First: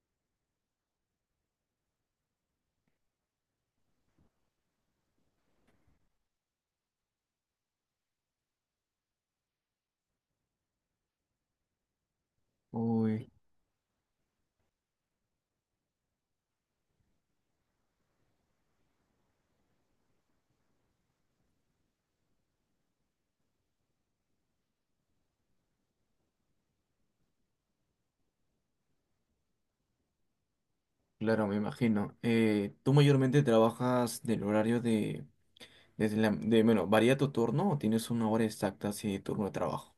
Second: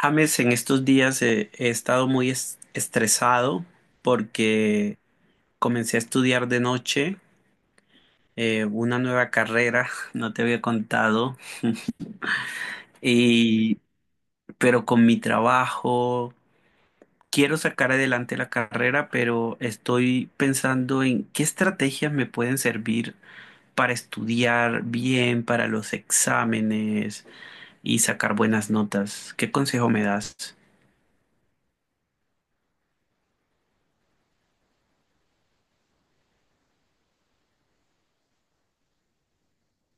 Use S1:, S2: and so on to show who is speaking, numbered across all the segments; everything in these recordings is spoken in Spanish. S1: James, en estos días he estado muy estresado porque comencé a estudiar de noche, una nueva carrera, no te había contado,
S2: Uy,
S1: y, pero con mi trabajo quiero sacar adelante la carrera, pero estoy pensando en qué estrategias me pueden servir para estudiar bien, para los exámenes y sacar buenas notas. ¿Qué consejo me das?
S2: claro, me imagino. ¿Tú mayormente trabajas del horario de, desde la, de, bueno, varía tu turno o tienes una hora exacta así de turno de trabajo?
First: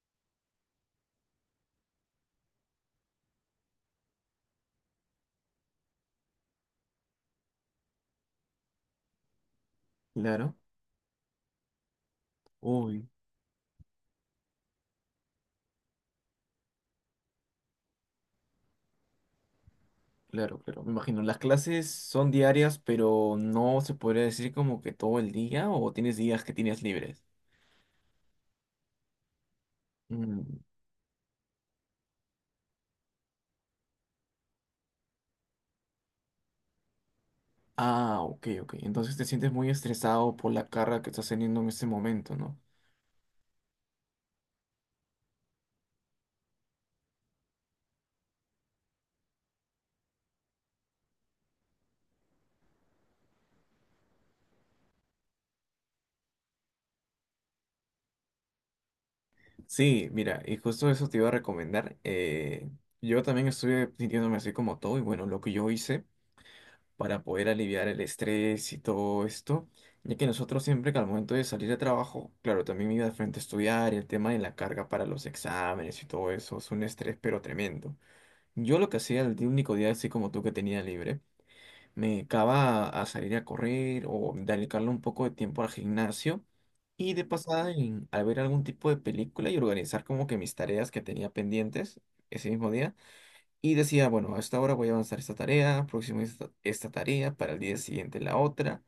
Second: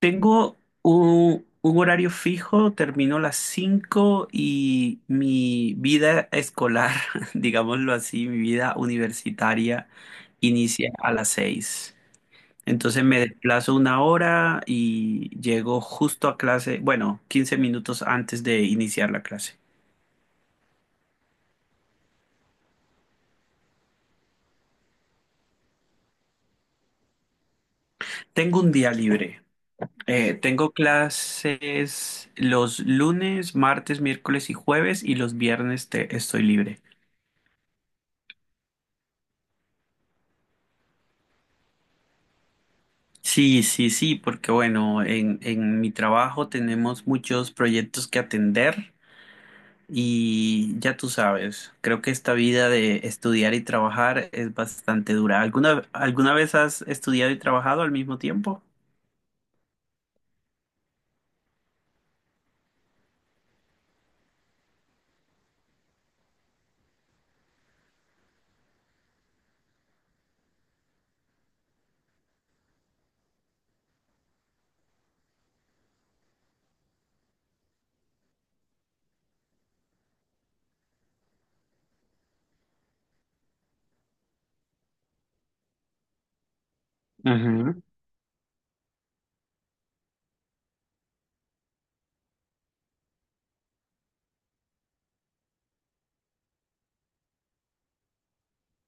S1: Tengo un horario fijo, termino a las 5 y mi vida escolar, digámoslo así, mi vida universitaria
S2: Claro.
S1: inicia a las 6. Entonces
S2: Uy,
S1: me desplazo una hora y llego justo a clase, bueno, 15 minutos antes de iniciar la clase.
S2: claro, claro, me imagino. Las clases son diarias, pero no se podría decir como que todo el día o tienes días que tienes libres.
S1: Tengo un día libre. Eh,
S2: Mm,
S1: tengo clases los lunes, martes, miércoles y jueves y los viernes estoy libre.
S2: Ah, ok, ok. Entonces te sientes muy estresado por la carga que estás teniendo en este momento, ¿no?
S1: Sí, sí, sí, porque bueno, en mi trabajo tenemos muchos proyectos que atender y ya tú sabes, creo que esta vida de estudiar y trabajar es bastante dura. ¿Alguna vez has estudiado y trabajado al mismo tiempo?
S2: Sí, mira, y justo eso te iba a recomendar. Yo también estuve sintiéndome así como todo, y bueno, lo que yo hice para poder aliviar el estrés y todo esto, ya que nosotros siempre que al momento de salir de trabajo, claro, también me iba de frente a estudiar, y el tema de la carga para los exámenes y todo eso, es un estrés pero tremendo. Yo lo que hacía el único día así como tú que tenía libre. Me dedicaba a salir a correr o dedicarle un poco de tiempo al gimnasio y de pasada
S1: Ujú.
S2: al ver algún tipo de película y organizar como que mis tareas que tenía pendientes ese mismo día. Y decía, bueno, a esta hora voy a avanzar esta tarea, próximo esta, esta tarea, para el día siguiente la otra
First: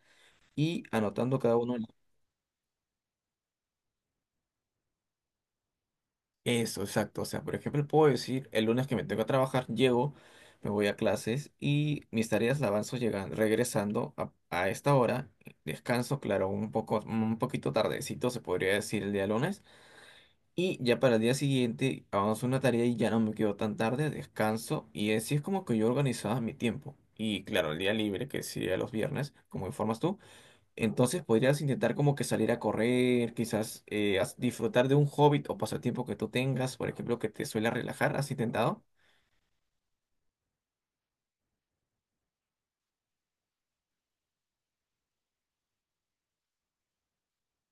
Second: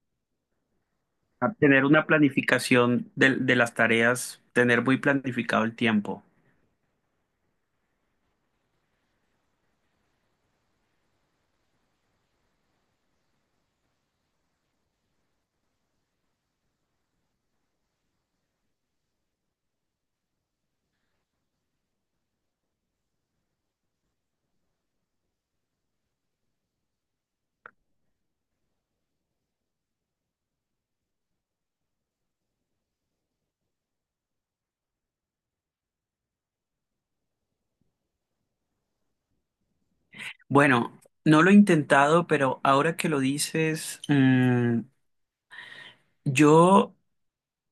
S2: y anotando
S1: A
S2: cada uno.
S1: tener una planificación de las tareas, tener muy planificado el tiempo.
S2: Eso, exacto. O sea, por ejemplo, puedo decir, el lunes que me tengo que trabajar, llego, me voy a clases y mis tareas las avanzo llegando, regresando a esta hora. Descanso, claro, un poco, un poquito tardecito, se podría decir el día lunes. Y ya para el día siguiente avanzo una tarea y ya no me quedo tan tarde, descanso. Y así es como que yo organizaba mi tiempo. Y claro, el día libre, que sería los viernes, como informas tú. Entonces podrías intentar como que salir a correr, quizás disfrutar de un hobby o pasatiempo que tú tengas, por ejemplo, que te suele relajar. ¿Has intentado?
S1: Bueno, no lo he intentado, pero ahora que lo dices, yo.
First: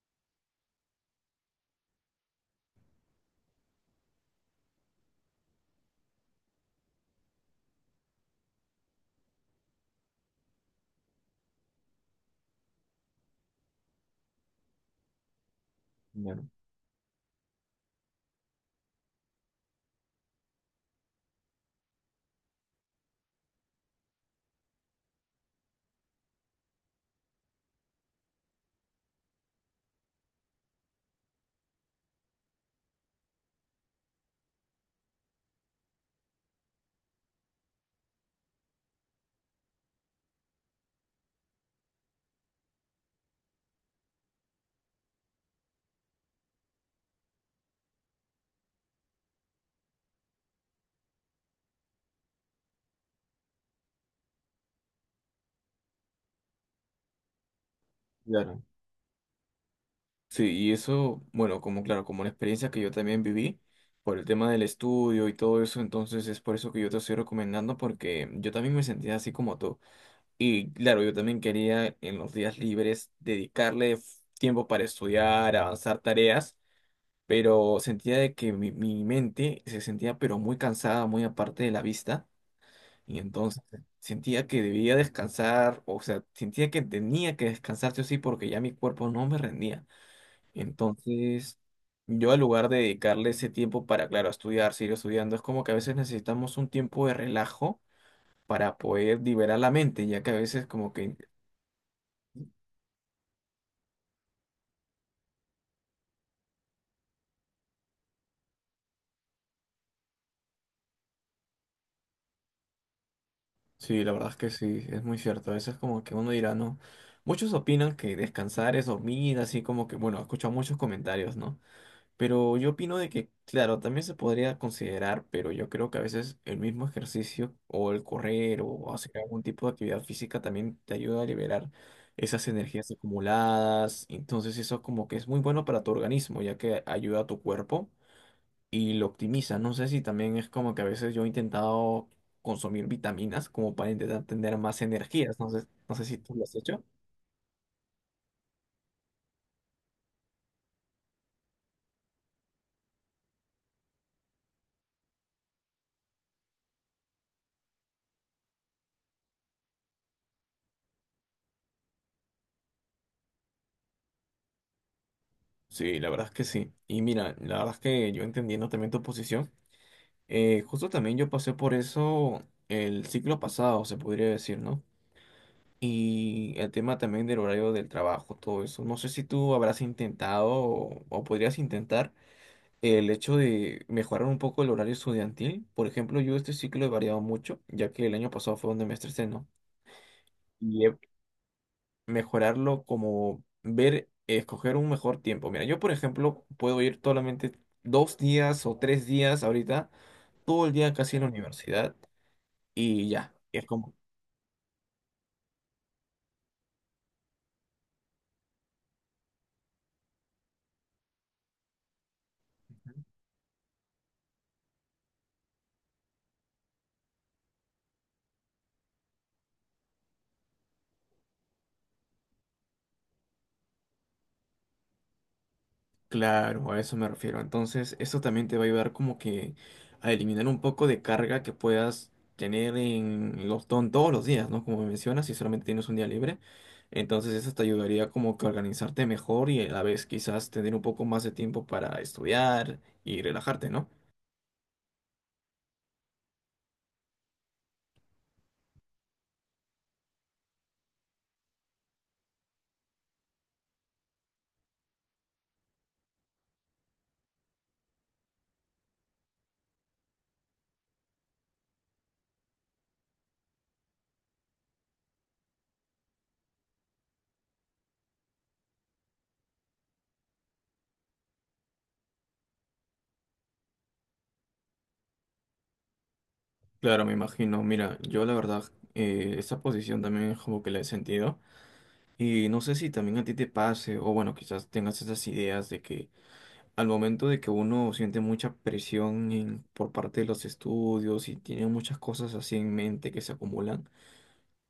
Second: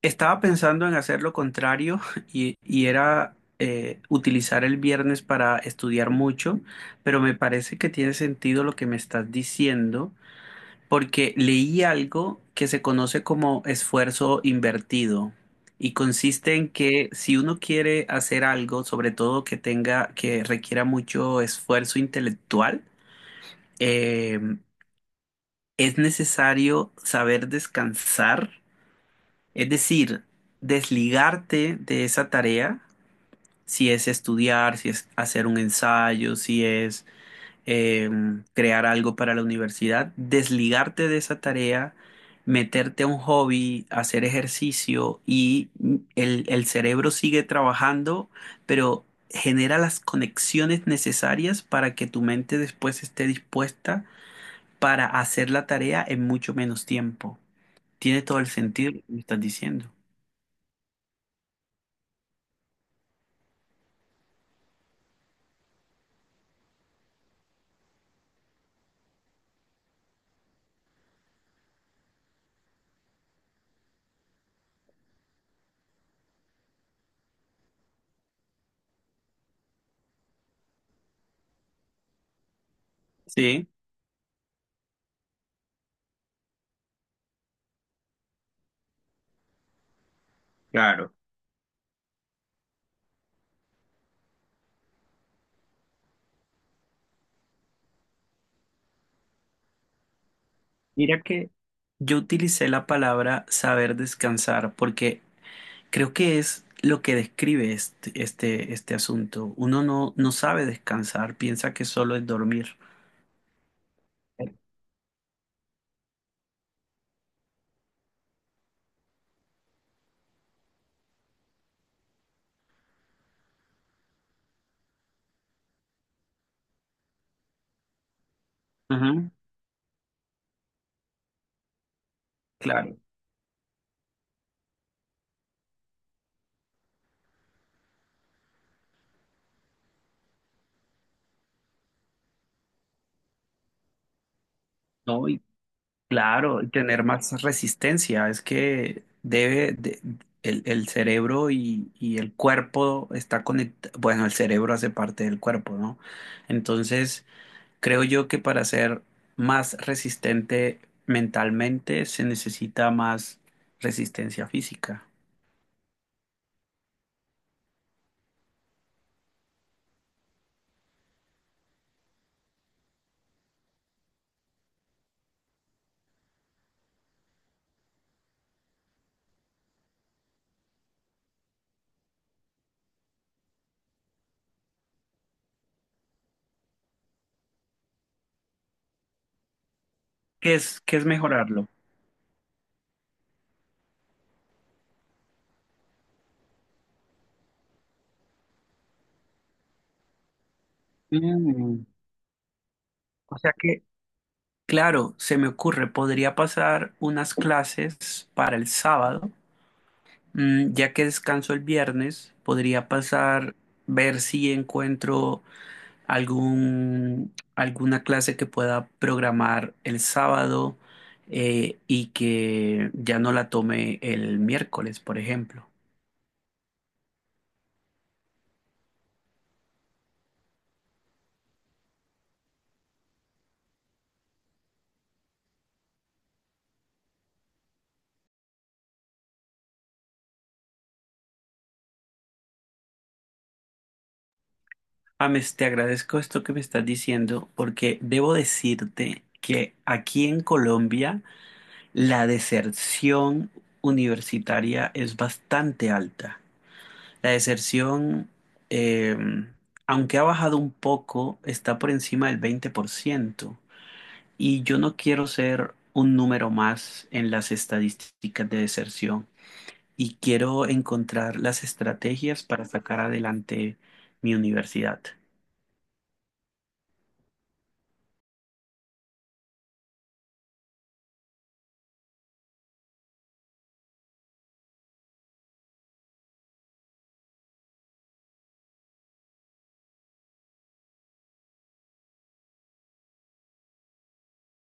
S1: Estaba pensando en hacer lo contrario y era utilizar el viernes para estudiar mucho, pero me parece que tiene sentido lo que me estás diciendo, porque leí algo que se conoce como esfuerzo invertido y
S2: Claro,
S1: consiste en que si uno quiere hacer algo, sobre todo que requiera mucho esfuerzo intelectual, eh, es necesario saber descansar, es decir, desligarte de esa tarea, si es estudiar, si es hacer un ensayo, si es eh, crear algo para la universidad, desligarte de esa tarea, meterte a un hobby, hacer ejercicio y el cerebro sigue trabajando, pero genera las conexiones necesarias para que tu mente después esté dispuesta para hacer la tarea en mucho menos tiempo. Tiene todo el
S2: claro.
S1: sentido lo que me estás diciendo.
S2: Sí, y eso, bueno, como claro, como una experiencia que yo también viví por el tema del estudio y todo eso, entonces es por eso que yo te estoy recomendando porque yo también me sentía así como tú. Y claro, yo también quería en los días libres dedicarle tiempo para estudiar, avanzar tareas. Pero sentía de que mi mente se sentía pero muy cansada, muy aparte de la vista, y entonces
S1: Sí.
S2: sentía que debía descansar, o sea, sentía que tenía que descansar sí o sí, porque ya mi cuerpo no me rendía.
S1: Claro.
S2: Entonces, yo al lugar de dedicarle ese tiempo para, claro, estudiar, seguir estudiando, es como que a veces necesitamos un tiempo de relajo para poder liberar la mente, ya que a veces como que
S1: Mira que yo utilicé la palabra saber descansar porque creo que es lo que describe este asunto. Uno no sabe descansar, piensa que solo es dormir.
S2: sí, la verdad es que sí, es muy cierto. A veces como que uno dirá, ¿no? Muchos opinan que descansar es dormir, así como que, bueno, he escuchado muchos comentarios, ¿no? Pero yo opino de que, claro, también se podría considerar, pero yo creo que a veces el mismo ejercicio o el correr o hacer
S1: Ujú,
S2: algún tipo de actividad física también te ayuda a liberar esas energías
S1: claro,
S2: acumuladas. Entonces eso como que es muy bueno para tu organismo, ya que ayuda a tu cuerpo y lo optimiza. No sé si también es como que a veces yo he intentado consumir vitaminas como para intentar tener más
S1: no,
S2: energías.
S1: y
S2: No sé, no sé si tú lo has
S1: claro, y
S2: hecho.
S1: tener más resistencia. Es que el cerebro y el cuerpo está conectado. Bueno, el cerebro hace parte del cuerpo, ¿no? Entonces, creo yo que para ser más resistente mentalmente se necesita más resistencia física.
S2: Sí, la verdad es que sí. Y mira, la verdad es que yo entendiendo también tu posición, justo también yo pasé por eso el ciclo pasado, se podría decir, ¿no? Y el tema también del horario del trabajo, todo eso. No sé si tú habrás intentado o podrías intentar el hecho de mejorar un poco el horario estudiantil. Por ejemplo, yo este ciclo he variado mucho, ya que el año pasado fue donde me estresé, ¿no?
S1: ¿Qué es,
S2: Y he-
S1: qué es mejorarlo?
S2: Mejorarlo como ver, escoger un mejor tiempo. Mira, yo por ejemplo puedo ir solamente dos días o tres días ahorita, todo el día casi en la
S1: Mm,
S2: universidad y ya.
S1: O sea
S2: Es
S1: que,
S2: como
S1: claro, se me ocurre, podría pasar unas clases para el sábado, ya que descanso el viernes, podría pasar, ver si encuentro alguna clase que pueda programar el sábado, y que ya no la tome el miércoles, por ejemplo.
S2: claro, a eso me refiero. Entonces, eso también te va a ayudar como que a eliminar un poco de carga que puedas tener en los todos los días, ¿no? Como mencionas, si solamente tienes un día libre. Entonces, eso te ayudaría como que a organizarte mejor y a la vez quizás tener un poco más de tiempo para estudiar y relajarte, ¿no?
S1: Ames, te agradezco esto que me estás diciendo porque debo decirte que aquí en Colombia la deserción universitaria es bastante alta. La deserción, eh, aunque ha bajado un poco, está por encima del 20%. Y yo no quiero ser un número más en las estadísticas de deserción y quiero encontrar las estrategias para sacar adelante mi universidad.
S2: Claro, me imagino. Mira, yo la verdad, esa posición también es como que la he sentido. Y no sé si también a ti te pase, o bueno, quizás tengas esas ideas de que al momento de que uno siente mucha presión por parte de los estudios y tiene muchas cosas así en mente que se acumulan,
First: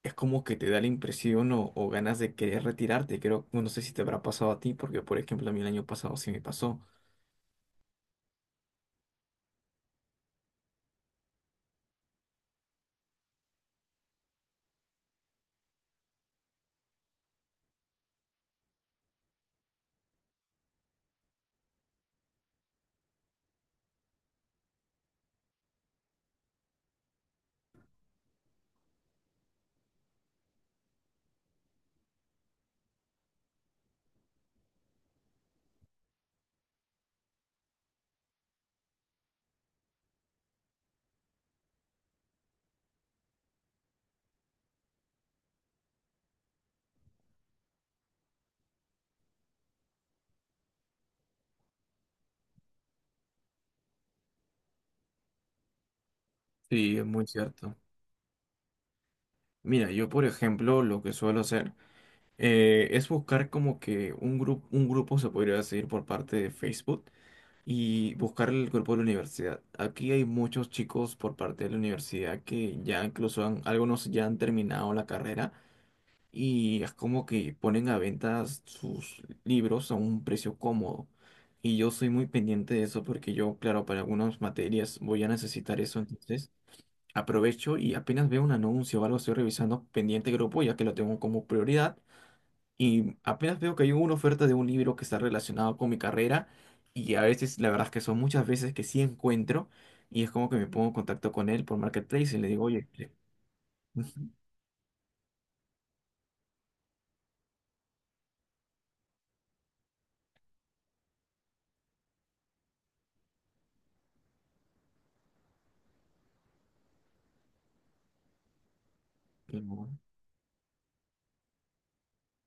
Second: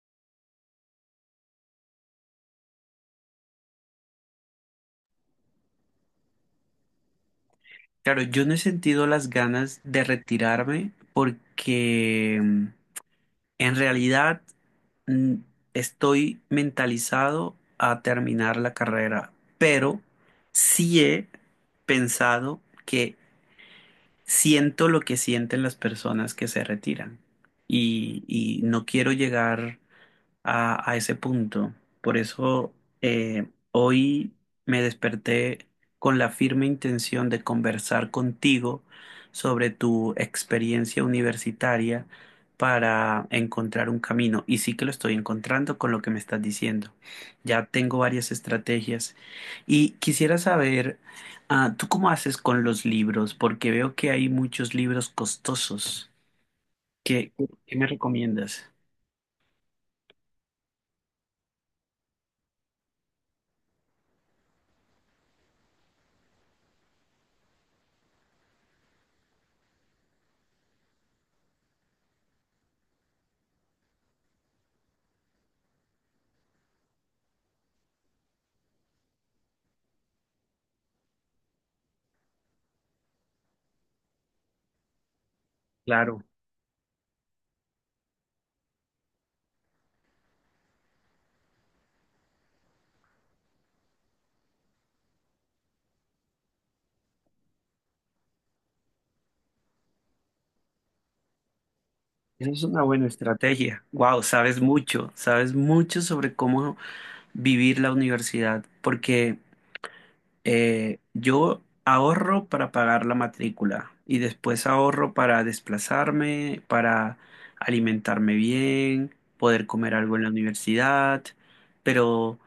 S2: es como que te da la impresión o ganas de querer retirarte. Creo, no sé si te habrá pasado a ti, porque por ejemplo a mí el año pasado sí me pasó.
S1: Claro, yo no he sentido las ganas de retirarme porque en realidad, mm, estoy mentalizado a terminar la carrera, pero sí he pensado que siento lo que sienten las personas que se retiran y no quiero llegar a ese punto. Por eso, hoy me desperté con la firme intención de conversar contigo sobre tu experiencia universitaria para encontrar un camino. Y sí que lo estoy encontrando con lo que me estás diciendo. Ya tengo varias estrategias y quisiera saber, ah, ¿tú cómo haces con los libros? Porque veo que hay muchos libros costosos.
S2: Sí, es muy
S1: ¿Qué,
S2: cierto.
S1: qué me recomiendas?
S2: Mira, yo por ejemplo lo que suelo hacer es buscar como que un grupo se podría decir por parte de Facebook y buscar el grupo de la universidad. Aquí hay muchos chicos por parte de la universidad que ya incluso han, algunos ya han terminado la carrera y es como que ponen a venta sus libros a un precio cómodo. Y yo soy muy pendiente de eso porque yo, claro, para algunas materias voy a necesitar eso,
S1: Claro.
S2: entonces aprovecho y apenas veo un anuncio o algo estoy revisando pendiente grupo ya que lo tengo como prioridad y apenas veo que hay una oferta de un libro que está relacionado con mi carrera y a veces, la verdad es que son muchas veces que sí encuentro y es como que me pongo en contacto con él por Marketplace y le
S1: Esa es
S2: digo,
S1: una
S2: oye,
S1: buena
S2: le-
S1: estrategia. Wow,
S2: Ujú.
S1: sabes mucho sobre cómo vivir la universidad, porque yo ahorro para pagar la matrícula y después ahorro para desplazarme, para alimentarme bien,
S2: Y
S1: poder
S2: no,
S1: comer algo en la universidad, pero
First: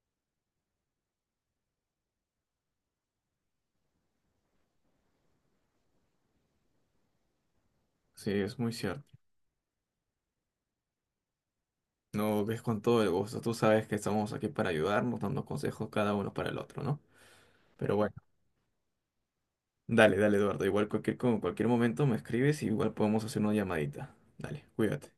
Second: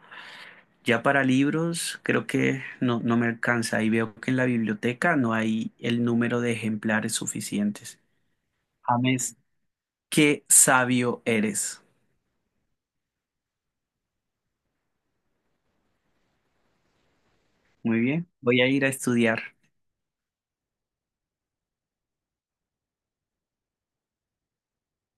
S1: ya para libros creo que no me alcanza y veo que en la biblioteca no hay el número de ejemplares suficientes.
S2: sí, es muy cierto.
S1: James, qué sabio eres.
S2: No, es con todo el gusto. Tú sabes que estamos aquí para ayudarnos, dando consejos cada uno para el otro, ¿no? Pero
S1: Muy
S2: bueno,
S1: bien, voy a ir a estudiar.
S2: dale, dale, Eduardo. Igual cualquier, con cualquier momento me escribes y igual podemos hacer una llamadita. Dale, cuídate.